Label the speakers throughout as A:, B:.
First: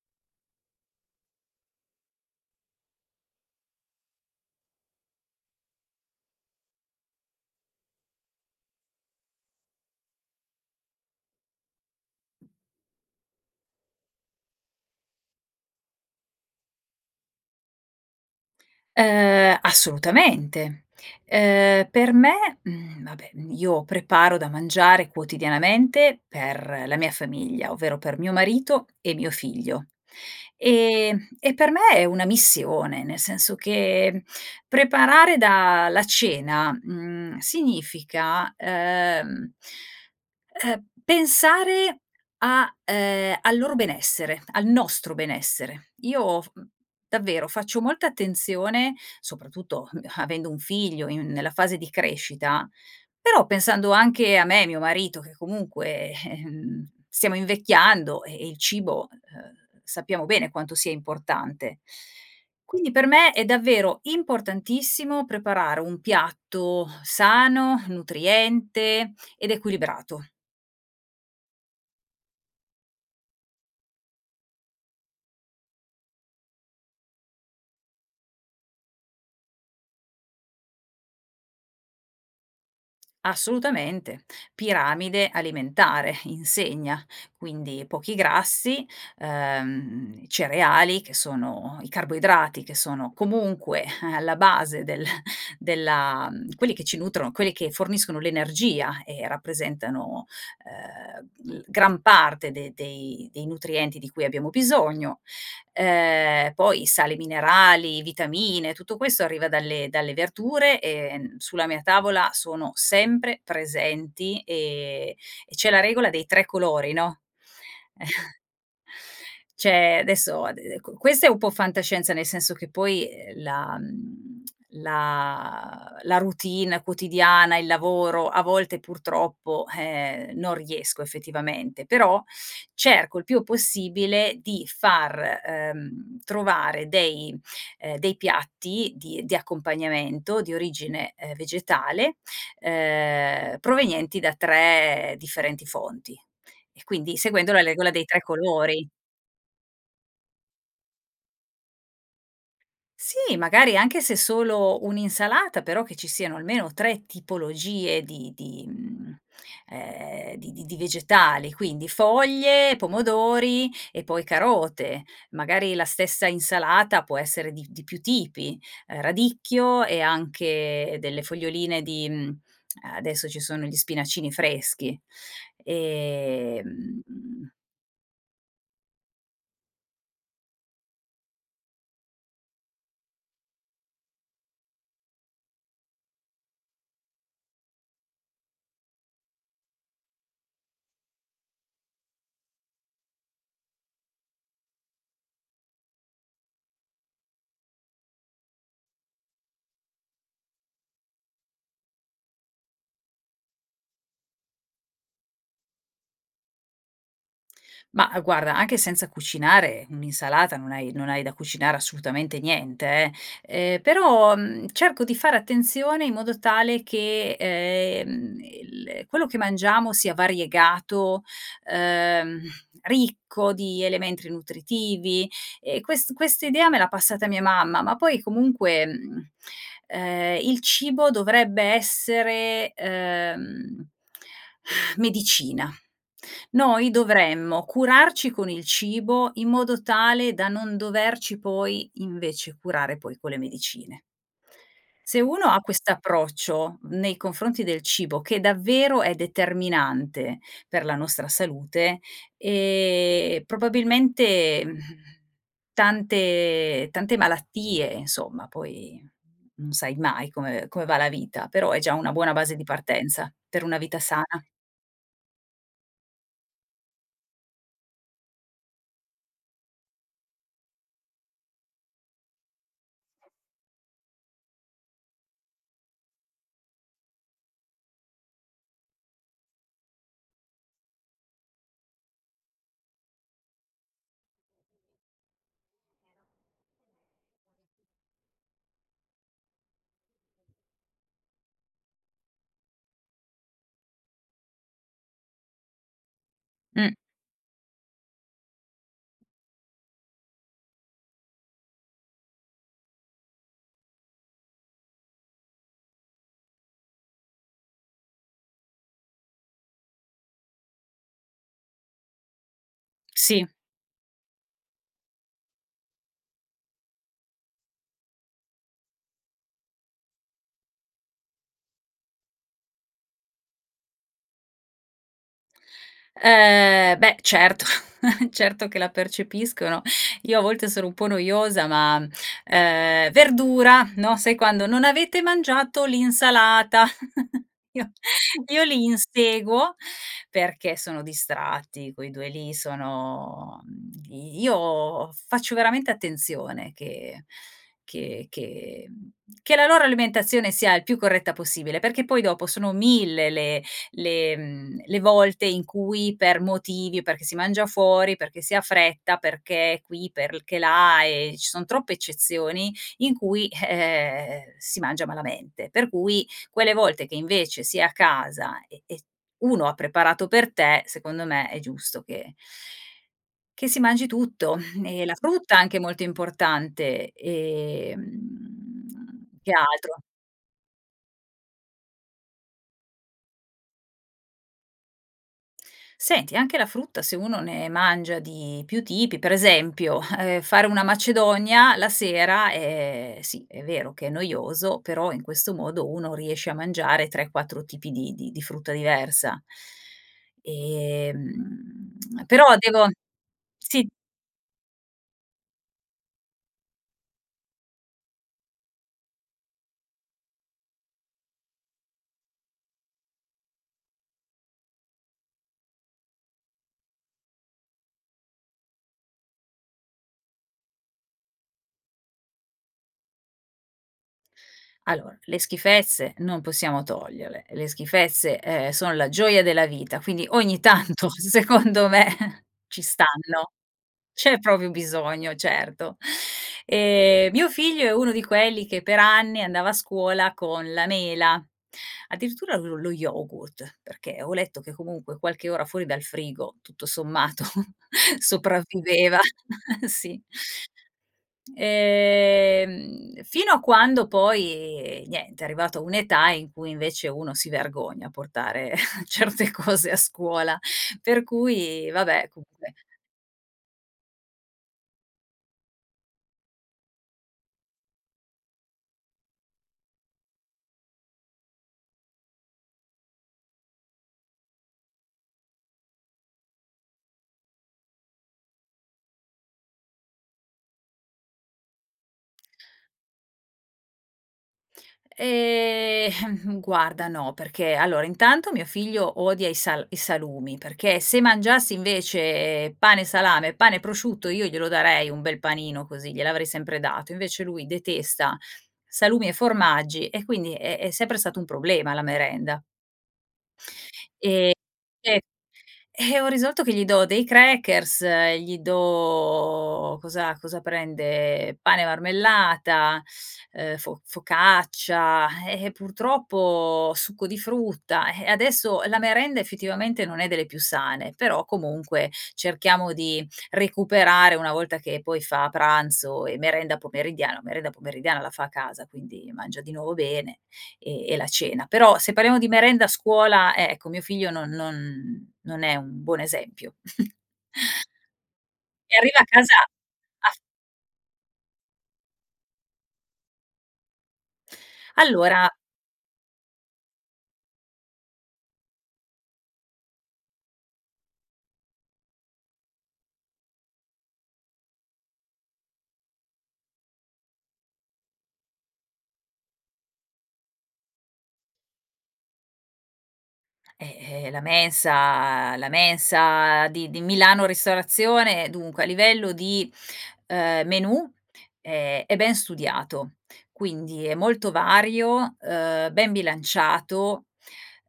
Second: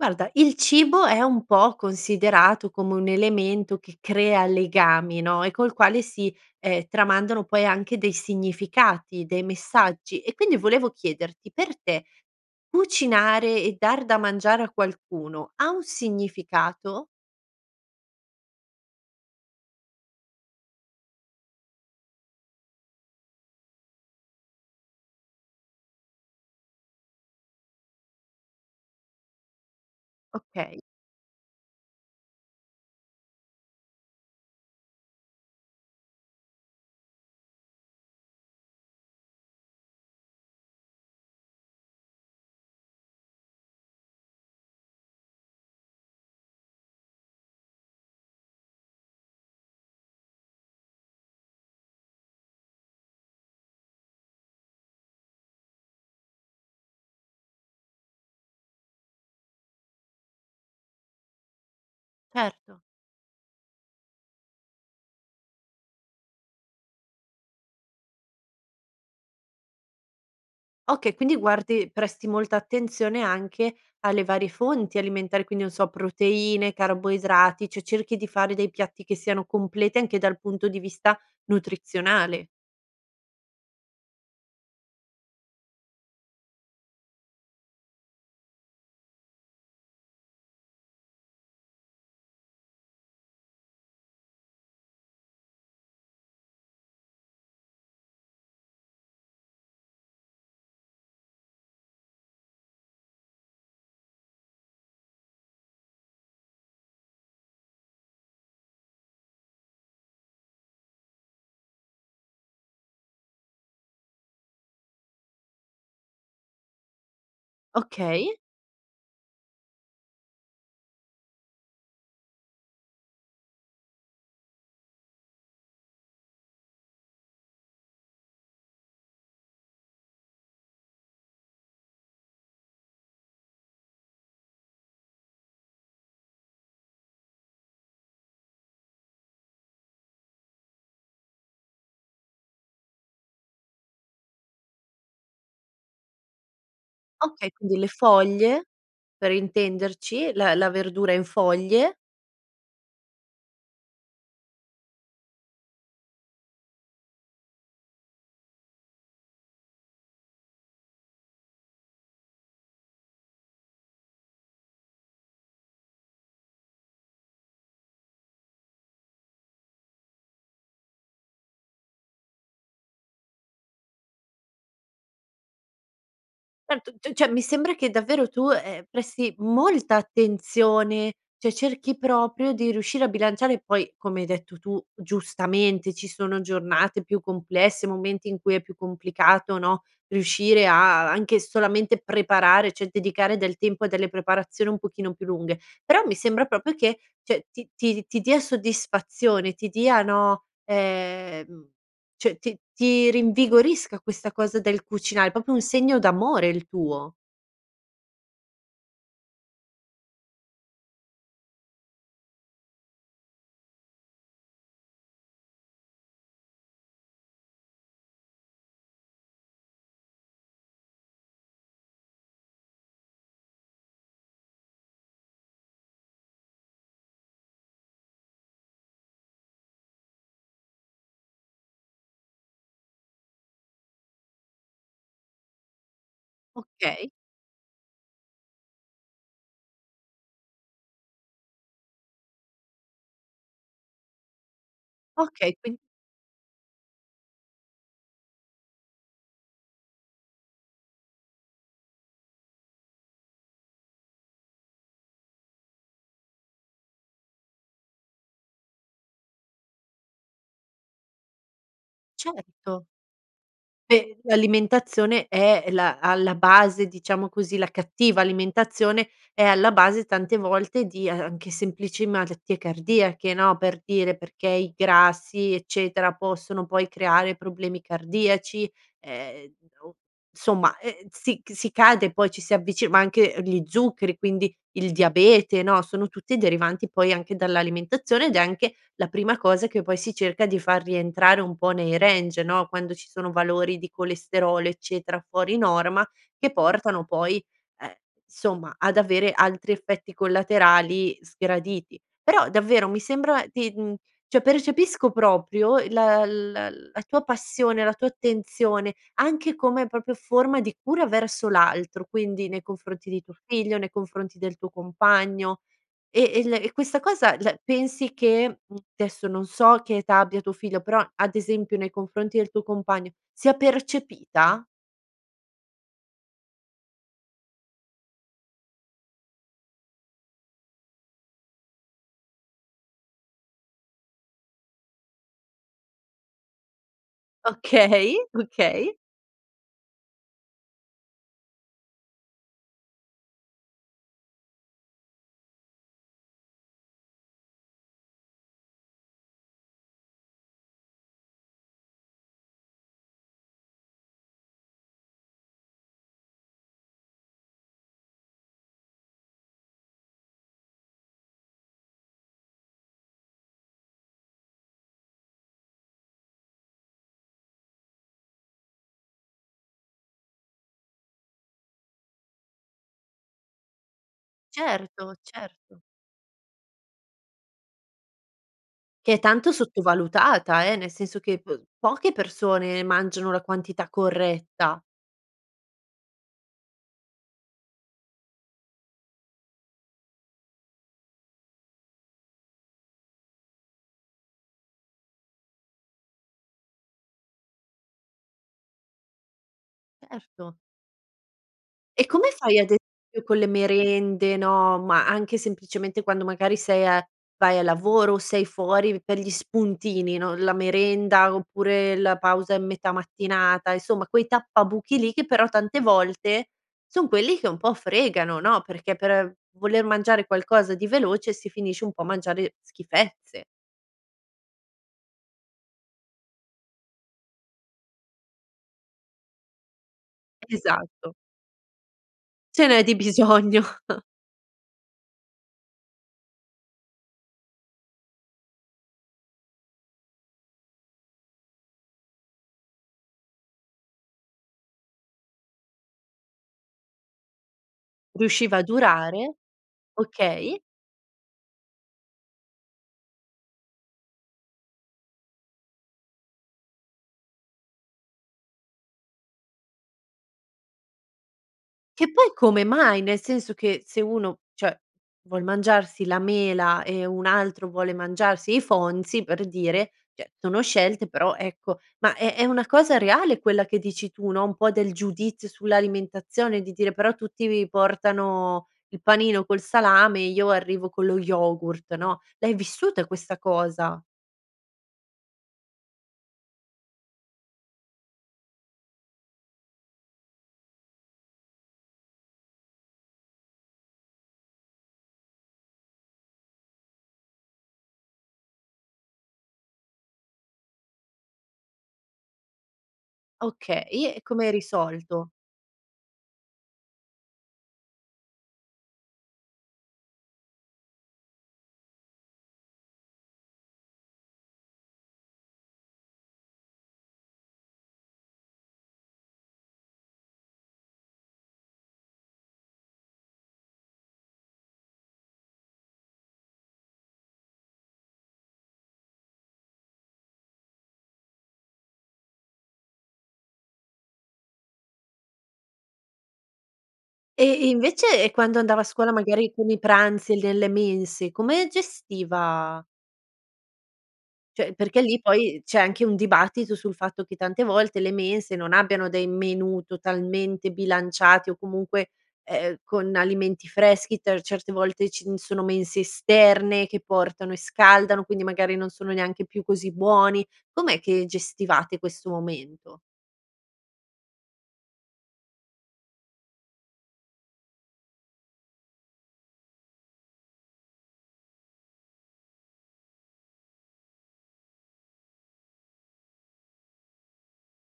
A: Guarda il cibo è un po' considerato come un elemento che crea legami, no, e col quale si, ehm, tramandano poi anche dei significati, dei messaggi e quindi volevo chiederti, per te cucinare e dar da mangiare a qualcuno ha un significato?
B: Uhm, assolutamente! Uhm, per me mhmm, vabbè, mhmm, io preparo da mangiare quotidianamente per la mia famiglia, ovvero per mio marito e mio figlio,
A: Okay.
B: ehm, e per me è una missione nel senso che preparare da la cena, mhmm, significa, uhm, uhm, pensare a uhm, al loro benessere, al nostro benessere. Io f davvero faccio molta attenzione soprattutto, mhmm, avendo un figlio in nella fase di crescita, però pensando anche a me e mio marito che comunque, ehm, stiamo invecchiando e e il cibo, uhm, sappiamo bene quanto sia importante.
A: Certo.
B: Quindi per me è davvero importantissimo preparare un piatto sano, nutriente ed equilibrato.
A: Okay, quindi guardi presti molta attenzione anche alle varie fonti alimentari, quindi non so proteine, carboidrati, cioè cerchi di fare dei piatti che siano completi anche dal punto di vista nutrizionale.
B: Assolutamente! Piramide alimentare insegna. Quindi pochi grassi, uhm, cereali che sono i carboidrati che sono comunque, eh, alla base del della quelli che ci nutrono, quelli che forniscono l'energia e rappresentano, uhm, l gran parte de dei dei nutrienti di cui abbiamo bisogno, uhm, poi i sali minerali, vitamine, tutto questo arriva dalle dalle verdure, ehm, n sulla mia tavola sono sempre presenti, ehm, e c'è la regola dei 3 colori no
A: Okay.
B: c'è adesso ade ecco, questa è un po' fantascienza, nel senso che poi, ehm, la mhmm, la la routine quotidiana, il lavoro a volte purtroppo, eh, non riesco effettivamente, però cerco il più possibile di far, uhm, trovare dei ehm, dei piatti di di accompagnamento di origine, ehm, vegetale, uhm, provenienti da 3 differenti fonti, e quindi
A: Okay,
B: seguendo la
A: quindi le
B: regola dei 3
A: foglie,
B: colori.
A: per intenderci la la verdura in foglie.
B: Sì, magari anche se solo un'insalata però che ci siano almeno 3 tipologie di di mhmm, ehm, di di di vegetali quindi foglie, pomodori e poi carote, magari la stessa insalata può essere di di più tipi, ehm, radicchio e anche delle foglioline di mhmm, eh, adesso ci sono gli spinacini freschi,
A: Certo. C cioè mi
B: ehm
A: sembra che davvero tu, ehm, presti molta attenzione cioè, cerchi proprio di riuscire a bilanciare poi come hai detto tu giustamente ci sono giornate più complesse, momenti in cui è più complicato, no, riuscire a anche solamente preparare cioè, dedicare del tempo a delle preparazioni un pochino più lunghe, però mi sembra proprio che, cioè, ti ti di ti dia soddisfazione, ti dia no, ehm, cioè, ti ti rinvigorisca questa cosa del cucinare, è proprio un segno d'amore il tuo.
B: Ma, uhm, guarda anche senza cucinare un'insalata non hai non hai da cucinare assolutamente niente, eh. Ehm, però, mhmm, cerco di fare attenzione in modo tale che, ehm, il quello che mangiamo sia variegato, uhm, ricco di elementi nutritivi e quest questa idea me l'ha passata mia mamma, ma poi comunque, mhmm, ehm, il cibo dovrebbe essere, uhm, medicina. Noi
A: Okay.
B: dovremmo curarci con il cibo in modo tale da non doverci poi invece, curare poi con le medicine se uno
A: Okay
B: ha
A: quin
B: quest'approccio nei confronti del cibo, che davvero è determinante per la nostra salute, ehm, probabilmente, mhmm, tante tante malattie insomma poi non sai mai come come va la vita, però è già una buona base di
A: Certo.
B: partenza per una vita
A: E
B: sana.
A: l'alimentazione è la alla base diciamo così, la cattiva alimentazione è alla base tante volte di, ehm, anche semplici malattie cardiache, no, per dire perché i grassi, eccetera, possono poi creare problemi cardiaci ehm, o insomma ehm, si c si cade poi ci si avvicina ma anche, ehm, gli zuccheri quindi il diabete, no, sono tutti derivanti poi anche dall'alimentazione, ed è anche la prima cosa che poi si cerca di far rientrare un po' nei range, no, quando ci sono valori di colesterolo, eccetera, fuori norma che
B: Mh.
A: portano poi, ehm, insomma ad avere altri effetti collaterali sgraditi. Però davvero mi sembra di mhmm, cioè percepisco proprio, uhm, la la la tua passione, la tua attenzione anche come proprio forma di cura verso l'altro, quindi nei confronti di tuo
B: Sì.
A: figlio, nei confronti del tuo compagno, e e la e questa cosa la pensi che mhmm, adesso non so che età abbia tuo figlio però, ad esempio, nei confronti del tuo compagno, sia percepita?
B: Uhm, beh, certo certo che la percepiscono. Io a volte sono un po' noiosa ma, ehm "Verdura!" No, sai quando: "Non avete mangiato l'insalata!" Io
A: Okay.
B: io li
A: Okay.
B: inseguo perché sono distratti quei 2 lì sono di io faccio veramente attenzione che che che mhmm, che la loro alimentazione sia il più corretta possibile, perché poi dopo sono 1000 le le mhmm, le volte in cui per motivi perché si mangia fuori, perché si ha fretta, perché qui, perché là, e ci son troppe eccezioni in cui, eh, eh, eh, si mangia malamente. Per cui quelle volte che invece si è a casa e e s uno ha preparato per te secondo me è giusto che che si mangi tutto, mhmm, e la
A: Certo,
B: frutta è anche
A: certo.
B: molto importante, ehm,
A: Che è tanto
B: che altro
A: sottovalutata, eh, nel senso che p poche persone mangiano la quantità corretta.
B: Senti, anche la frutta se uno ne mangia di più tipi per esempio, eh, fare una macedonia la sera, ehm, sì è vero che è noioso, però in questo modo uno riesce a mangiare 3, 4 tipi di di di frutta diversa
A: Certo.
B: ehm,
A: E come
B: però
A: fai ad
B: devo
A: esempio con le
B: Sì.
A: merende, no, ma anche semplicemente quando magari sei a vai al lavoro o sei fuori per gli spuntini, no, la merenda, oppure la pausa in metà mattinata, insomma quei tappabuchi lì che però tante volte son quelli che un po' fregano, no, perché per voler mangiare qualcosa di veloce si finisce un po' a mangiare schifezze.
B: Allora, le schifezze non possiamo toglierle, le schifezze, ehm, sono la gioia della vita, quindi ogni tanto
A: Esatto.
B: secondo me
A: Ce n'è
B: ci
A: di
B: stanno.
A: bisogno.
B: C'è proprio bisogno, certo. Ehm, mio figlio è uno di quelli che per anni andava a scuola con la mela addirittura lo lo yogurt perché ho letto che, comunque, qualche ora fuori dal frigo tutto sommato
A: Riusciva a
B: sopravviveva!
A: durare.
B: Sì.
A: Okay.
B: Ehm, fino a quando poi, niente, è arrivato a un'età in cui invece uno si vergogna a portare certe cose a scuola, per cui
A: Che
B: vabbè
A: poi come
B: comunque
A: mai? Nel senso che se uno, cioè, vuol mangiarsi la mela e un altro vuole mangiarsi i Fonzies, per dire, cioè, sono scelte però ecco, ma è è una cosa reale quella che dici tu, no, un po' del giudizio sull'alimentazione di dire: "Però tutti vi portano il panino col salame e io arrivo con lo yogurt." No, l'hai vissuta questa cosa?
B: Ehm, guarda no, perché allora intanto mio figlio odia i sal i salumi, perché se mangiasse invece pane e salame, pane e prosciutto io glielo darei un bel panino così, gliel'avrei sempre dato, invece lui detesta salumi e formaggi e quindi è è sempre stato un problema la merenda
A: Okay, e come hai
B: ehm, [unintelligible]
A: risolto?
B: Eh, ho risolto che gli do dei crackers, gli do cosa cosa prende pane e marmellata, uhm, fo focaccia, eh, eh, purtroppo succo di frutta eh, adesso la merenda effettivamente non è delle più sane, però comunque cerchiamo di recuperare una volta che poi fa pranzo e merenda pomeridiana la merenda pomeridiana la fa a casa quindi mangia di nuovo bene e e la cena. Però se parliamo di merenda a scuola, eh, ecco mio figlio non non non è un buon esempio
A: Ehm, e invece e quando andava a
B: e
A: scuola
B: arriva a
A: magari
B: casa
A: con i pranzi e
B: af
A: nelle mense, come gestiva cioè, perché lì
B: Allora
A: poi c'è anche un dibattito sul fatto che tante volte le mense non abbiano dei menù totalmente bilanciati, o comunque, ehm, con alimenti freschi ter certe volte ci n sono mense esterne che portano e scaldano, quindi magari non sono neanche più così buoni. Com'è che gestivate questo momento?
B: Eh, ehm, la mensa la mensa di di Milano ristorazione, dunque a livello di, uhm, menù è è ben studiato. Quindi è molto vario uhm, ben bilanciato,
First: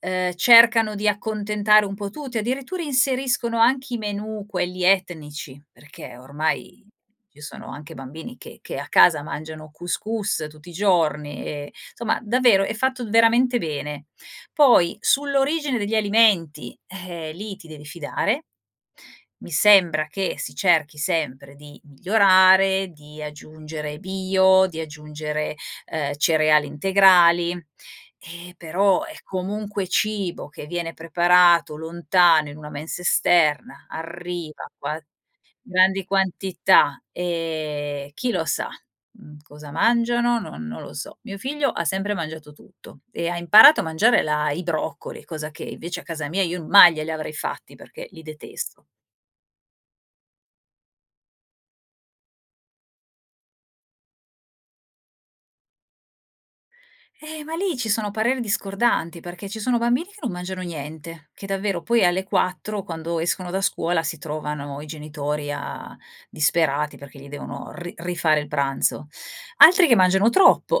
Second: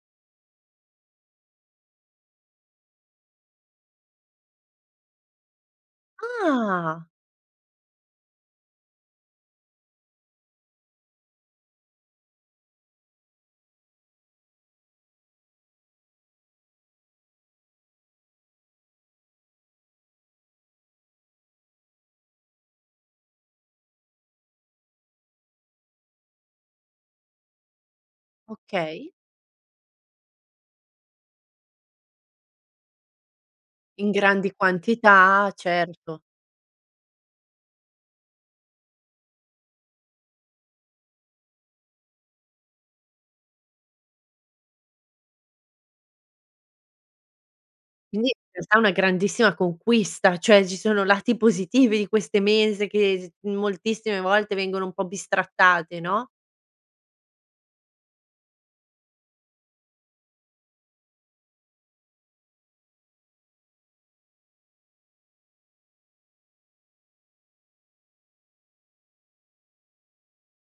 B: uhm, cercano di accontentare un po' tutti addirittura inseriscono anche i menù quelli etnici, perché ormai
A: Ah.
B: ci sono anche bambini che che a casa mangiano cous cous tutti i giorni e insomma davvero è fatto veramente bene. Poi sull'origine degli alimenti, eh, lì ti devi fidare, mi sembra che si cerchi sempre di migliorare, di aggiungere bio, di aggiungere, uhm, cereali integrali, e però
A: Okay.
B: è comunque cibo che viene preparato lontano in una mensa esterna
A: In grandi
B: arriva qua
A: quantità,
B: grandi
A: certo.
B: quantità, ehm, chi lo sa, mhmm, cosa mangiano? Non non lo so. Mio figlio ha sempre mangiato tutto e ha imparato a mangiare là i broccoli, cosa che invece a casa mia io n mai glieli avrei fatti perché li
A: Quindi in realtà è
B: detesto
A: una grandissima conquista. Cioè, ci sono lati positivi di queste mense che s moltissime volte vengono un po' bistrattate, no?
B: Eh, ma lì ci sono pareri discordanti perché ci sono bambini che non mangiano niente, che davvero poi alle 4 quando escono da scuola si trovano i genitori a disperati perché gli devono ri rifare il pranzo. Altri che mangiano troppo.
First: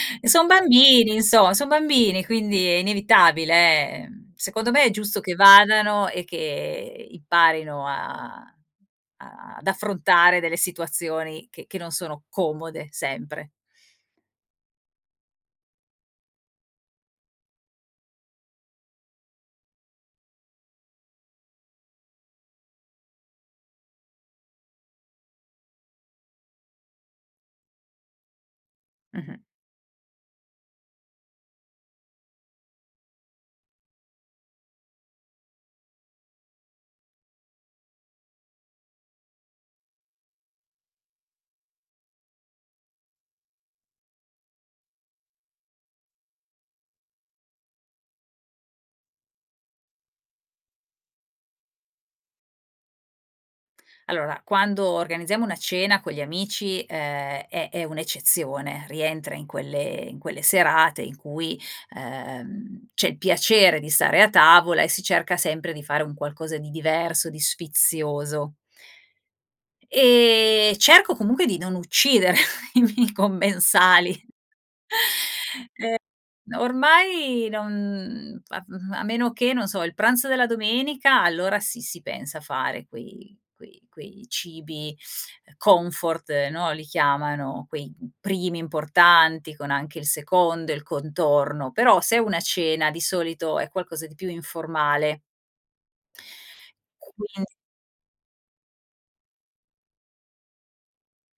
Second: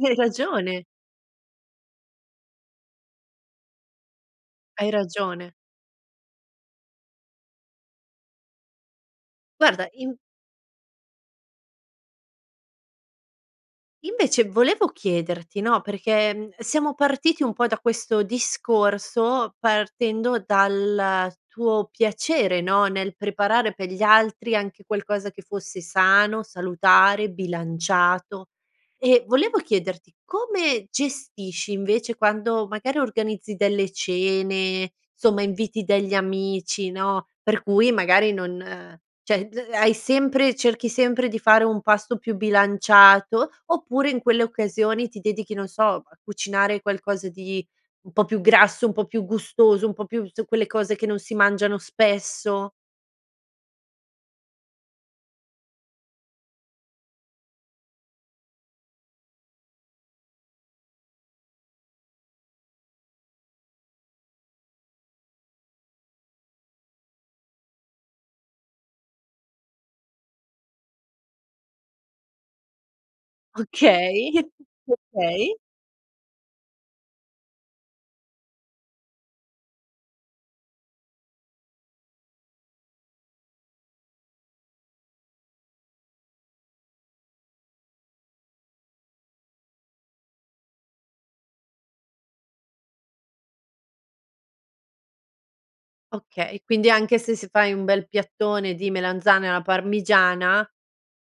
A: Hai
B: Son
A: ragione.
B: bambini, insomma, son bambini! Quindi è inevitabile, ehm, secondo me
A: Hai
B: è giusto che
A: ragione.
B: vadano e che imparino a a ad
A: Guarda, inv
B: affrontare delle situazioni che che non sono comode sempre.
A: invece volevo chiederti no, perché, mhmm, uhm, siamo partiti un po' da questo discorso, partendo dal tuo piacere, no, nel preparare per gli altri anche qualcosa che fosse sano, salutare, bilanciato, e
B: Mh-mh.
A: volevo chiederti come gestisci, invece, quando magari organizzi delle cene insomma inviti degli amici, no, per cui magari non cioè, b uhm, hai sempre cerchi sempre di fare un pasto più bilanciato, oppure in quelle occasioni ti dedichi, non so, a cucinare qualcosa di un po' più grasso, un po' più gustoso, un po' più s quelle cose che non si mangiano spesso.
B: Allora, quando organizziamo una cena con gli amici, ehm, è è un'eccezione rientra in quelle in quelle serate in cui, ehm, c'è il piacere di stare a tavola, e si cerca sempre di fare un qualcosa di diverso, di sfizioso. Ehm, cerco comunque di non uccidere i miei commensali
A: Okay. Okay.
B: ehm, n ormai non, mhmm, a f mhmm, a meno che, non so, il pranzo della domenica allora sì, si pensa a fare quei quei quei cibi, uhm, comfort, no, li chiamano quei, mhmm, primi importanti con anche il secondo, il contorno, però se è una cena di solito è qualcosa di più informale
A: Okay, quindi anche se s
B: quind
A: fai un bel piattone di melanzane alla parmigiana,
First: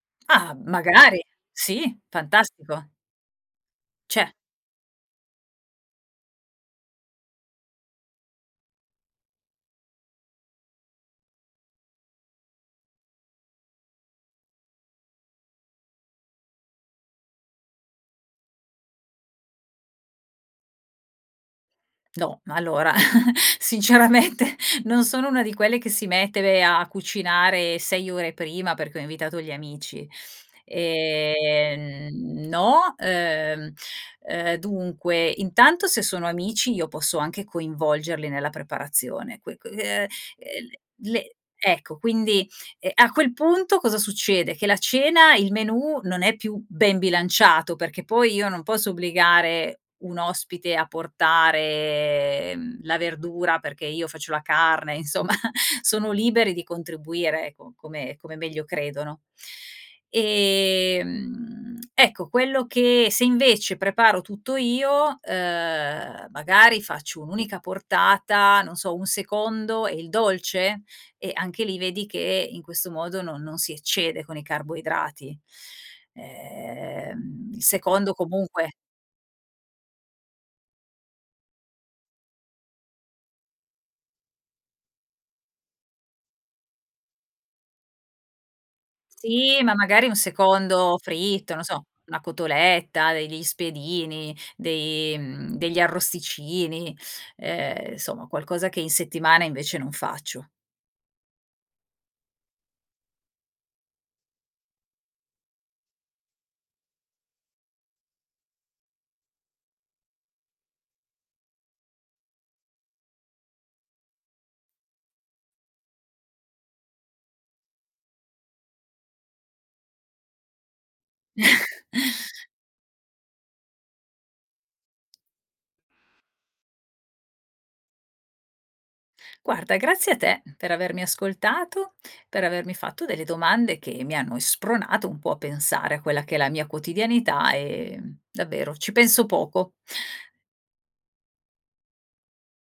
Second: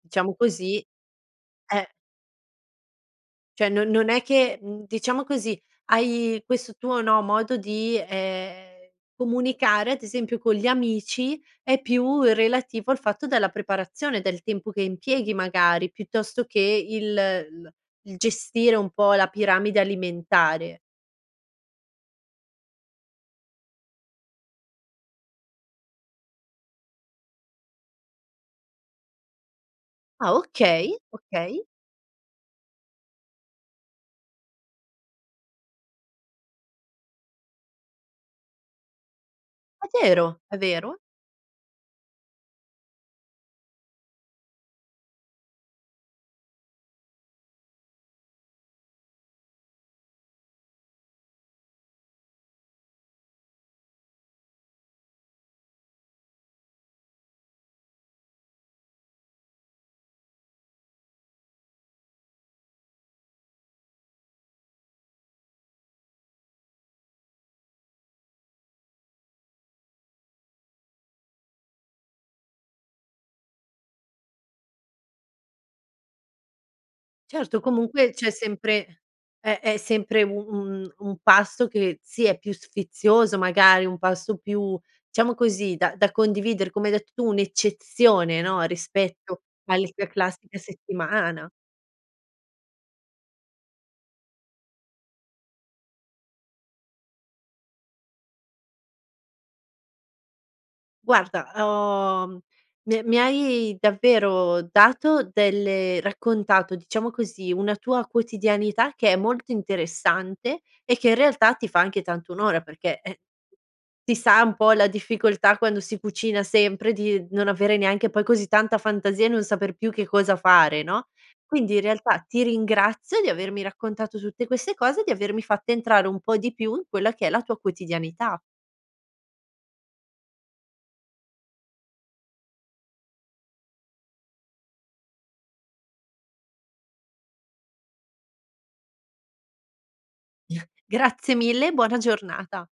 A: diciamo
B: Ah,
A: così,
B: magari,
A: eh
B: sì fantastico
A: cioè, non non è
B: cioé
A: che, mhmm, diciamo così, hai questo tuo, no, modo di, ehm, comunicare, ad esempio, con gli amici è più relativo al fatto della preparazione, del tempo che impieghi magari, piuttosto che il l il gestire un po' la piramide alimentare.
B: No, allora! Sinceramente non sono una di quelle che si mette ve a a cucinare 6 ore prima perché ho invitato gli amici.
A: Ah, okay, okay.
B: Ehm, mhmm, no, uhm, uhm dunque, intanto se sono amici io posso anche coinvolgerli nella preparazione qui qui uhm,
A: È
B: ehm,
A: vero, è vero.
B: le le ecco, quindi, ehm, a quel punto cosa succede, che la cena il menù non è più ben bilanciato, perché poi io non posso obbligare un ospite a portare mhmm, la verdura perché io faccio la carne insomma sono liberi di contribuire, eco, come come meglio credono. Ehm, mhmm, ecco quello che se invece preparo tutto io, uhm, magari faccio un'unica portata, non so, un secondo e il dolce? E anche lì vedi che in questo modo non non si eccede con i carboidrati, ehm,
A: Certo,
B: il
A: comunque
B: secondo
A: c'è
B: comunque
A: sempre è è sempre u un un pasto che, sì, è più sfizioso, magari, un pasto più, diciamo così, da da condividere, come hai detto tu, un'eccezione, no, rispetto
B: Sì, ma
A: alle
B: magari
A: c
B: un
A: classica
B: secondo
A: settimana.
B: fritto, non so, una cotoletta, degli spiedini, dei mhmm, degli arrosticini, ehm, insomma, qualcosa che in settimana invece non faccio.
A: Guarda, uhm, ho mi è mi hai davvero dato delle raccontato, diciamo così, una tua quotidianità che è molto interessante, e che in realtà ti fa anche tanto onore perché, ehm, si sa un po' la difficoltà quando si cucina sempre di non avere neanche poi così tanta fantasia e non saper più che cosa fare, no, quindi in realtà ti ringrazio di avermi raccontato tutte queste cose e di avermi fatta entrare un po' di più in quella che è la tua quotidianità.
B: Guarda grazie a te per avermi ascoltato, per avermi fatto delle domande che mi hanno, ehm, spronato un po' a pensare a quella che è la mia quotidianità, ehm, davvero ci penso poco.
A: Grazie mille e buona giornata.